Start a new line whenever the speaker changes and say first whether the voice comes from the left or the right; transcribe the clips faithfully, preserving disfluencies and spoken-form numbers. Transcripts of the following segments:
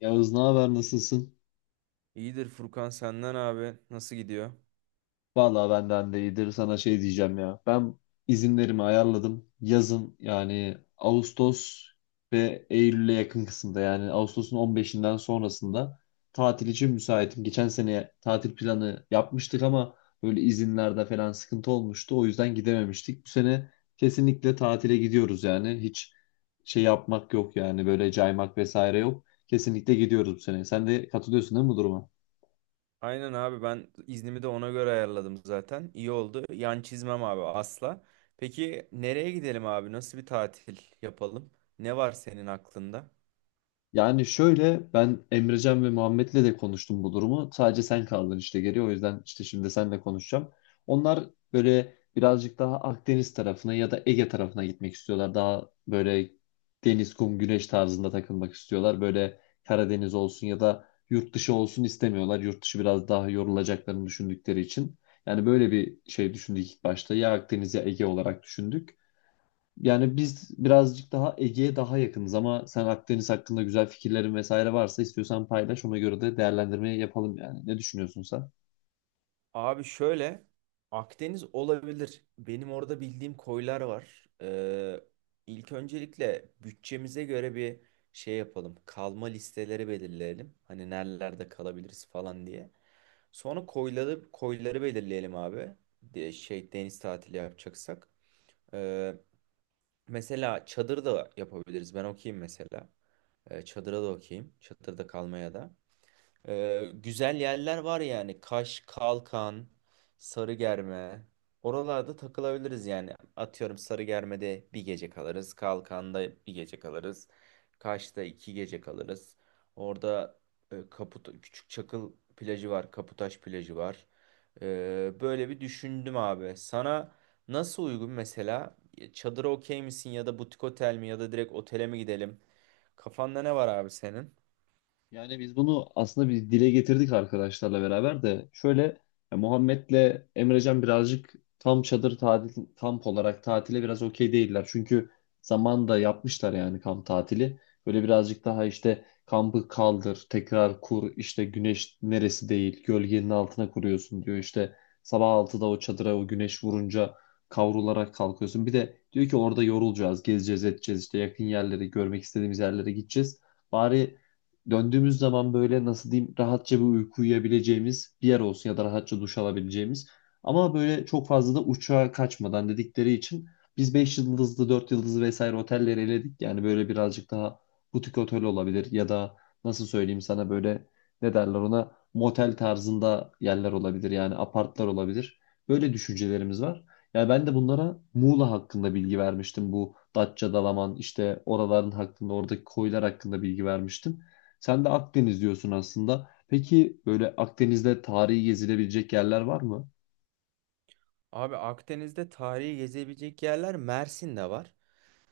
left: Yağız, ne haber, nasılsın?
right: İyidir Furkan senden abi. Nasıl gidiyor?
left: Vallahi benden de iyidir. Sana şey diyeceğim ya. Ben izinlerimi ayarladım. Yazın yani Ağustos ve Eylül'e yakın kısımda yani Ağustos'un on beşinden sonrasında tatil için müsaitim. Geçen sene tatil planı yapmıştık ama böyle izinlerde falan sıkıntı olmuştu. O yüzden gidememiştik. Bu sene kesinlikle tatile gidiyoruz yani. Hiç şey yapmak yok yani böyle caymak vesaire yok. Kesinlikle gidiyoruz bu sene. Sen de katılıyorsun değil mi bu duruma?
right: Aynen abi ben iznimi de ona göre ayarladım zaten. İyi oldu. Yan çizmem abi asla. Peki nereye gidelim abi? Nasıl bir tatil yapalım? Ne var senin aklında?
left: Yani şöyle, ben Emrecan ve Muhammed'le de konuştum bu durumu. Sadece sen kaldın işte geri. O yüzden işte şimdi seninle konuşacağım. Onlar böyle birazcık daha Akdeniz tarafına ya da Ege tarafına gitmek istiyorlar. Daha böyle deniz, kum, güneş tarzında takılmak istiyorlar. Böyle Karadeniz olsun ya da yurt dışı olsun istemiyorlar. Yurt dışı biraz daha yorulacaklarını düşündükleri için. Yani böyle bir şey düşündük ilk başta. Ya Akdeniz ya Ege olarak düşündük. Yani biz birazcık daha Ege'ye daha yakınız ama sen Akdeniz hakkında güzel fikirlerin vesaire varsa istiyorsan paylaş. Ona göre de değerlendirmeyi yapalım yani. Ne düşünüyorsun sen?
right: Abi şöyle Akdeniz olabilir. Benim orada bildiğim koylar var. Ee, ilk öncelikle bütçemize göre bir şey yapalım. Kalma listeleri belirleyelim. Hani nerelerde kalabiliriz falan diye. Sonra koyları koyları belirleyelim abi. De, şey deniz tatili yapacaksak. Ee, Mesela çadır da yapabiliriz. Ben okuyayım mesela. Ee, çadıra da okuyayım. Çadırda kalmaya da. Ee, güzel yerler var yani. Kaş, Kalkan, Sarıgerme. Oralarda takılabiliriz yani. Atıyorum Sarıgerme'de bir gece kalırız. Kalkan'da bir gece kalırız. Kaş'ta iki gece kalırız. Orada e, Kaput Küçük Çakıl plajı var. Kaputaş plajı var. Ee, böyle bir düşündüm abi. Sana nasıl uygun mesela? Çadıra okey misin ya da butik otel mi ya da direkt otele mi gidelim? Kafanda ne var abi senin?
left: Yani biz bunu aslında bir dile getirdik arkadaşlarla beraber de şöyle, ya Muhammed'le Emrecan birazcık tam çadır tatil kamp olarak tatile biraz okey değiller. Çünkü zamanında yapmışlar yani kamp tatili. Böyle birazcık daha işte kampı kaldır, tekrar kur, işte güneş neresi değil, gölgenin altına kuruyorsun diyor. İşte sabah altıda o çadıra o güneş vurunca kavrularak kalkıyorsun. Bir de diyor ki orada yorulacağız, gezeceğiz, edeceğiz işte yakın yerleri, görmek istediğimiz yerlere gideceğiz. Bari döndüğümüz zaman böyle, nasıl diyeyim, rahatça bir uyku uyuyabileceğimiz bir yer olsun ya da rahatça duş alabileceğimiz. Ama böyle çok fazla da uçağa kaçmadan dedikleri için biz beş yıldızlı, dört yıldızlı vesaire otelleri eledik. Yani böyle birazcık daha butik otel olabilir ya da nasıl söyleyeyim sana, böyle ne derler ona, motel tarzında yerler olabilir yani apartlar olabilir. Böyle düşüncelerimiz var. Yani ben de bunlara Muğla hakkında bilgi vermiştim. Bu Datça, Dalaman, işte oraların hakkında, oradaki koylar hakkında bilgi vermiştim. Sen de Akdeniz diyorsun aslında. Peki böyle Akdeniz'de tarihi gezilebilecek yerler var mı?
right: Abi Akdeniz'de tarihi gezebilecek yerler Mersin'de var.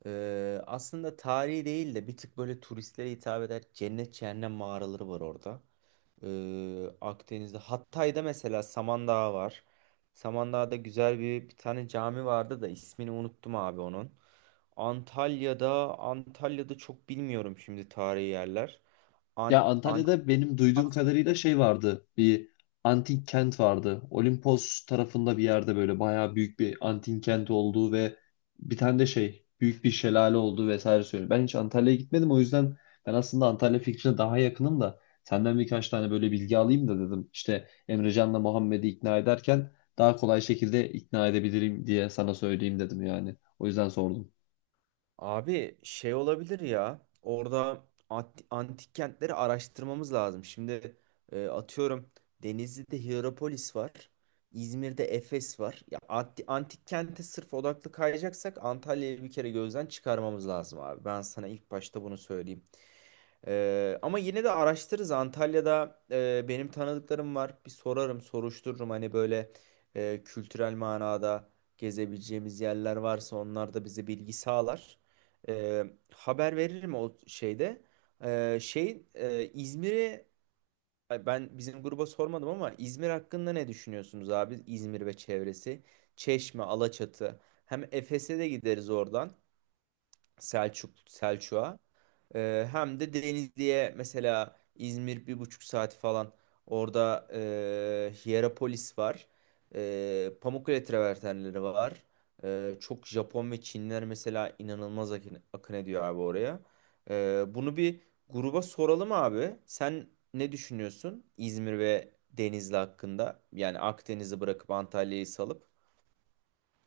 right: Ee, aslında tarihi değil de bir tık böyle turistlere hitap eder cennet cehennem mağaraları var orada. Ee, Akdeniz'de Hatay'da mesela Samandağ var. Samandağ'da güzel bir, bir tane cami vardı da ismini unuttum abi onun. Antalya'da Antalya'da çok bilmiyorum şimdi tarihi yerler. Ant
left: Ya Antalya'da benim duyduğum kadarıyla
right: Antikars'a.
left: şey vardı. Bir antik kent vardı. Olimpos tarafında bir yerde böyle bayağı büyük bir antik kent olduğu ve bir tane de şey büyük bir şelale olduğu vesaire söylüyor. Ben hiç Antalya'ya gitmedim, o yüzden ben aslında Antalya fikrine daha yakınım da senden birkaç tane böyle bilgi alayım da dedim. İşte Emrecan'la Muhammed'i ikna ederken daha kolay şekilde ikna edebilirim diye sana söyleyeyim dedim yani. O yüzden sordum.
right: Abi şey olabilir ya orada ant- antik kentleri araştırmamız lazım. Şimdi e, atıyorum Denizli'de Hierapolis var. İzmir'de Efes var. Ya anti- antik kente sırf odaklı kayacaksak Antalya'yı bir kere gözden çıkarmamız lazım abi. Ben sana ilk başta bunu söyleyeyim. Ee, ama yine de araştırırız. Antalya'da e, benim tanıdıklarım var. Bir sorarım, soruştururum. Hani böyle e, kültürel manada gezebileceğimiz yerler varsa onlar da bize bilgi sağlar. Ee, Haber veririm o şeyde. Ee, şey e, İzmir'i ay ben bizim gruba sormadım ama İzmir hakkında ne düşünüyorsunuz abi? İzmir ve çevresi. Çeşme, Alaçatı. Hem Efes'e de gideriz oradan. Selçuk Selçuk'a. Ee, hem de Denizli'ye mesela İzmir bir buçuk saat falan orada e, Hierapolis var. E, Pamukkale travertenleri var. E, çok Japon ve Çinliler mesela inanılmaz akın, akın ediyor abi oraya. E, bunu bir gruba soralım abi. Sen ne düşünüyorsun İzmir ve Denizli hakkında? Yani Akdeniz'i bırakıp Antalya'yı salıp.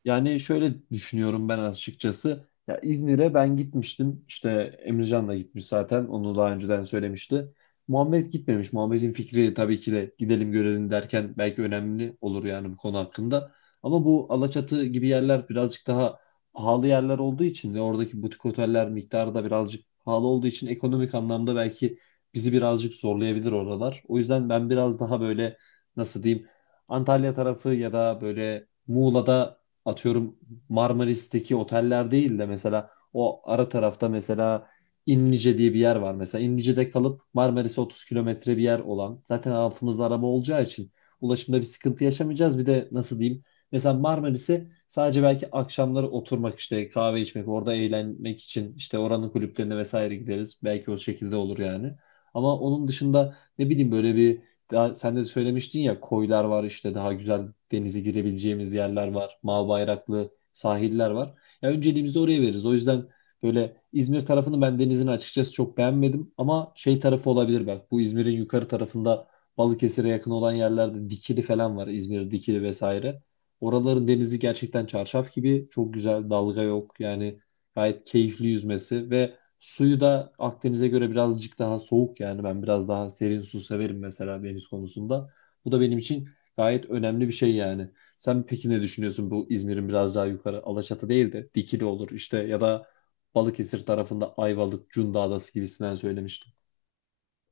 left: Yani şöyle düşünüyorum ben açıkçası. Ya İzmir'e ben gitmiştim. İşte Emircan da gitmiş zaten. Onu daha önceden söylemişti. Muhammed gitmemiş. Muhammed'in fikri tabii ki de gidelim görelim derken belki önemli olur yani bu konu hakkında. Ama bu Alaçatı gibi yerler birazcık daha pahalı yerler olduğu için ve oradaki butik oteller miktarı da birazcık pahalı olduğu için ekonomik anlamda belki bizi birazcık zorlayabilir oralar. O yüzden ben biraz daha böyle, nasıl diyeyim, Antalya tarafı ya da böyle Muğla'da, atıyorum, Marmaris'teki oteller değil de mesela o ara tarafta mesela İnlice diye bir yer var mesela. İnlice'de kalıp Marmaris'e otuz kilometre bir yer olan. Zaten altımızda araba olacağı için ulaşımda bir sıkıntı yaşamayacağız. Bir de nasıl diyeyim? Mesela Marmaris'e sadece belki akşamları oturmak, işte kahve içmek, orada eğlenmek için işte oranın kulüplerine vesaire gideriz. Belki o şekilde olur yani. Ama onun dışında ne bileyim, böyle bir daha sen de söylemiştin ya, koylar var, işte daha güzel denize girebileceğimiz yerler var. Mavi bayraklı sahiller var. Ya önceliğimizi oraya veririz. O yüzden böyle İzmir tarafını, ben denizin açıkçası çok beğenmedim ama şey tarafı olabilir bak. Bu İzmir'in yukarı tarafında Balıkesir'e yakın olan yerlerde Dikili falan var. İzmir Dikili vesaire. Oraların denizi gerçekten çarşaf gibi çok güzel. Dalga yok. Yani gayet keyifli yüzmesi ve suyu da Akdeniz'e göre birazcık daha soğuk, yani ben biraz daha serin su severim mesela deniz konusunda. Bu da benim için gayet önemli bir şey yani. Sen peki ne düşünüyorsun bu İzmir'in biraz daha yukarı, Alaçatı değil de Dikili olur işte ya da Balıkesir tarafında Ayvalık, Cunda Adası gibisinden söylemiştin.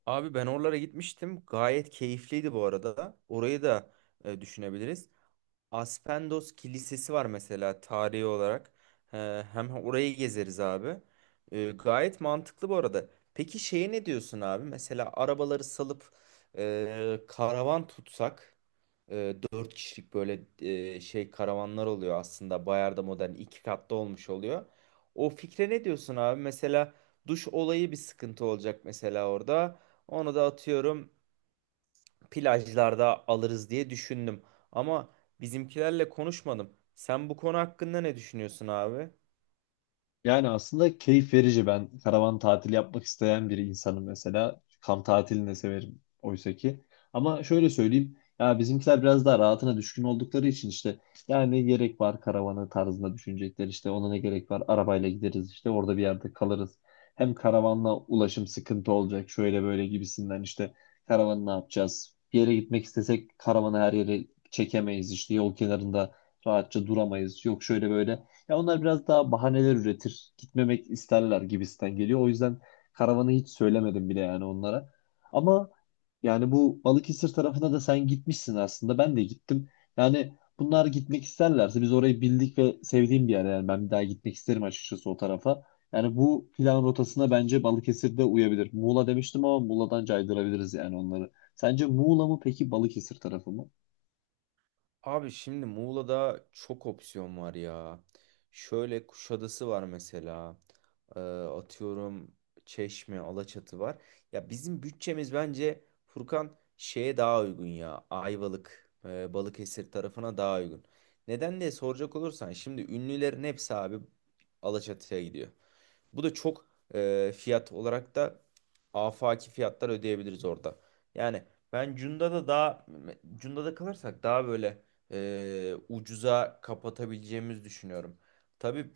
right: Abi ben oralara gitmiştim. Gayet keyifliydi bu arada. Orayı da e, düşünebiliriz. Aspendos Kilisesi var mesela tarihi olarak. Ee, Hem orayı gezeriz abi. Ee, Gayet mantıklı bu arada. Peki şeye ne diyorsun abi? Mesela arabaları salıp e, karavan tutsak. E, dört kişilik böyle e, şey karavanlar oluyor aslında. Bayar'da modern iki katlı olmuş oluyor. O fikre ne diyorsun abi? Mesela duş olayı bir sıkıntı olacak mesela orada. Onu da atıyorum plajlarda alırız diye düşündüm. Ama bizimkilerle konuşmadım. Sen bu konu hakkında ne düşünüyorsun abi?
left: Yani aslında keyif verici. Ben karavan tatili yapmak isteyen bir insanım mesela. Kamp tatilini de severim oysa ki. Ama şöyle söyleyeyim. Ya bizimkiler biraz daha rahatına düşkün oldukları için işte, ya ne gerek var karavanı tarzında düşünecekler, işte ona ne gerek var, arabayla gideriz işte orada bir yerde kalırız. Hem karavanla ulaşım sıkıntı olacak şöyle böyle gibisinden, işte karavanı ne yapacağız? Bir yere gitmek istesek karavanı her yere çekemeyiz, işte yol kenarında rahatça duramayız. Yok şöyle böyle, ya onlar biraz daha bahaneler üretir. Gitmemek isterler gibisinden geliyor. O yüzden karavanı hiç söylemedim bile yani onlara. Ama yani bu Balıkesir tarafına da sen gitmişsin aslında. Ben de gittim. Yani bunlar gitmek isterlerse biz orayı bildik ve sevdiğim bir yer. Yani ben bir daha gitmek isterim açıkçası o tarafa. Yani bu plan rotasına bence Balıkesir de uyabilir. Muğla demiştim ama Muğla'dan caydırabiliriz yani onları. Sence Muğla mı peki Balıkesir tarafı mı?
right: Abi şimdi Muğla'da çok opsiyon var ya. Şöyle Kuşadası var mesela. Ee, atıyorum Çeşme, Alaçatı var. Ya bizim bütçemiz bence Furkan şeye daha uygun ya. Ayvalık, e, Balıkesir tarafına daha uygun. Neden diye soracak olursan şimdi ünlülerin hepsi abi Alaçatı'ya gidiyor. Bu da çok e, fiyat olarak da afaki fiyatlar ödeyebiliriz orada. Yani ben Cunda'da daha Cunda'da kalırsak daha böyle e, ucuza kapatabileceğimizi düşünüyorum. Tabii,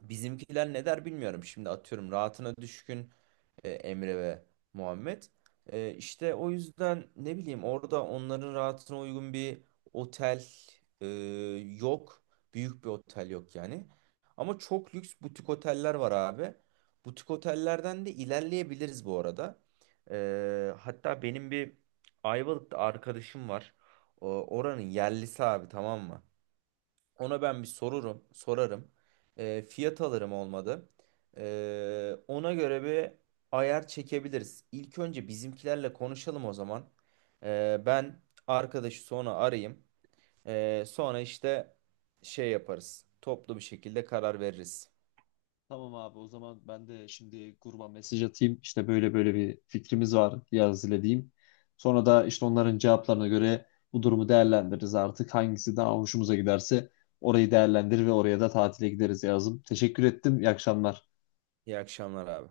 right: bizimkiler ne der bilmiyorum. Şimdi atıyorum rahatına düşkün e, Emre ve Muhammed. E, işte o yüzden ne bileyim orada onların rahatına uygun bir otel e, yok. Büyük bir otel yok yani. Ama çok lüks butik oteller var abi. Butik otellerden de ilerleyebiliriz bu arada. E, hatta benim bir Ayvalık'ta arkadaşım var. O, oranın yerlisi abi tamam mı? Ona ben bir sorurum, sorarım. Ee, fiyat alırım olmadı. Ee, ona göre bir ayar çekebiliriz. İlk önce bizimkilerle konuşalım o zaman. Ee, ben arkadaşı sonra arayayım. Ee, sonra işte şey yaparız. Toplu bir şekilde karar veririz.
left: Tamam abi, o zaman ben de şimdi gruba mesaj atayım. İşte böyle böyle bir fikrimiz var yaz ile diyeyim. Sonra da işte onların cevaplarına göre bu durumu değerlendiririz artık. Hangisi daha hoşumuza giderse orayı değerlendirir ve oraya da tatile gideriz yazım. Teşekkür ettim. İyi akşamlar.
right: İyi akşamlar abi.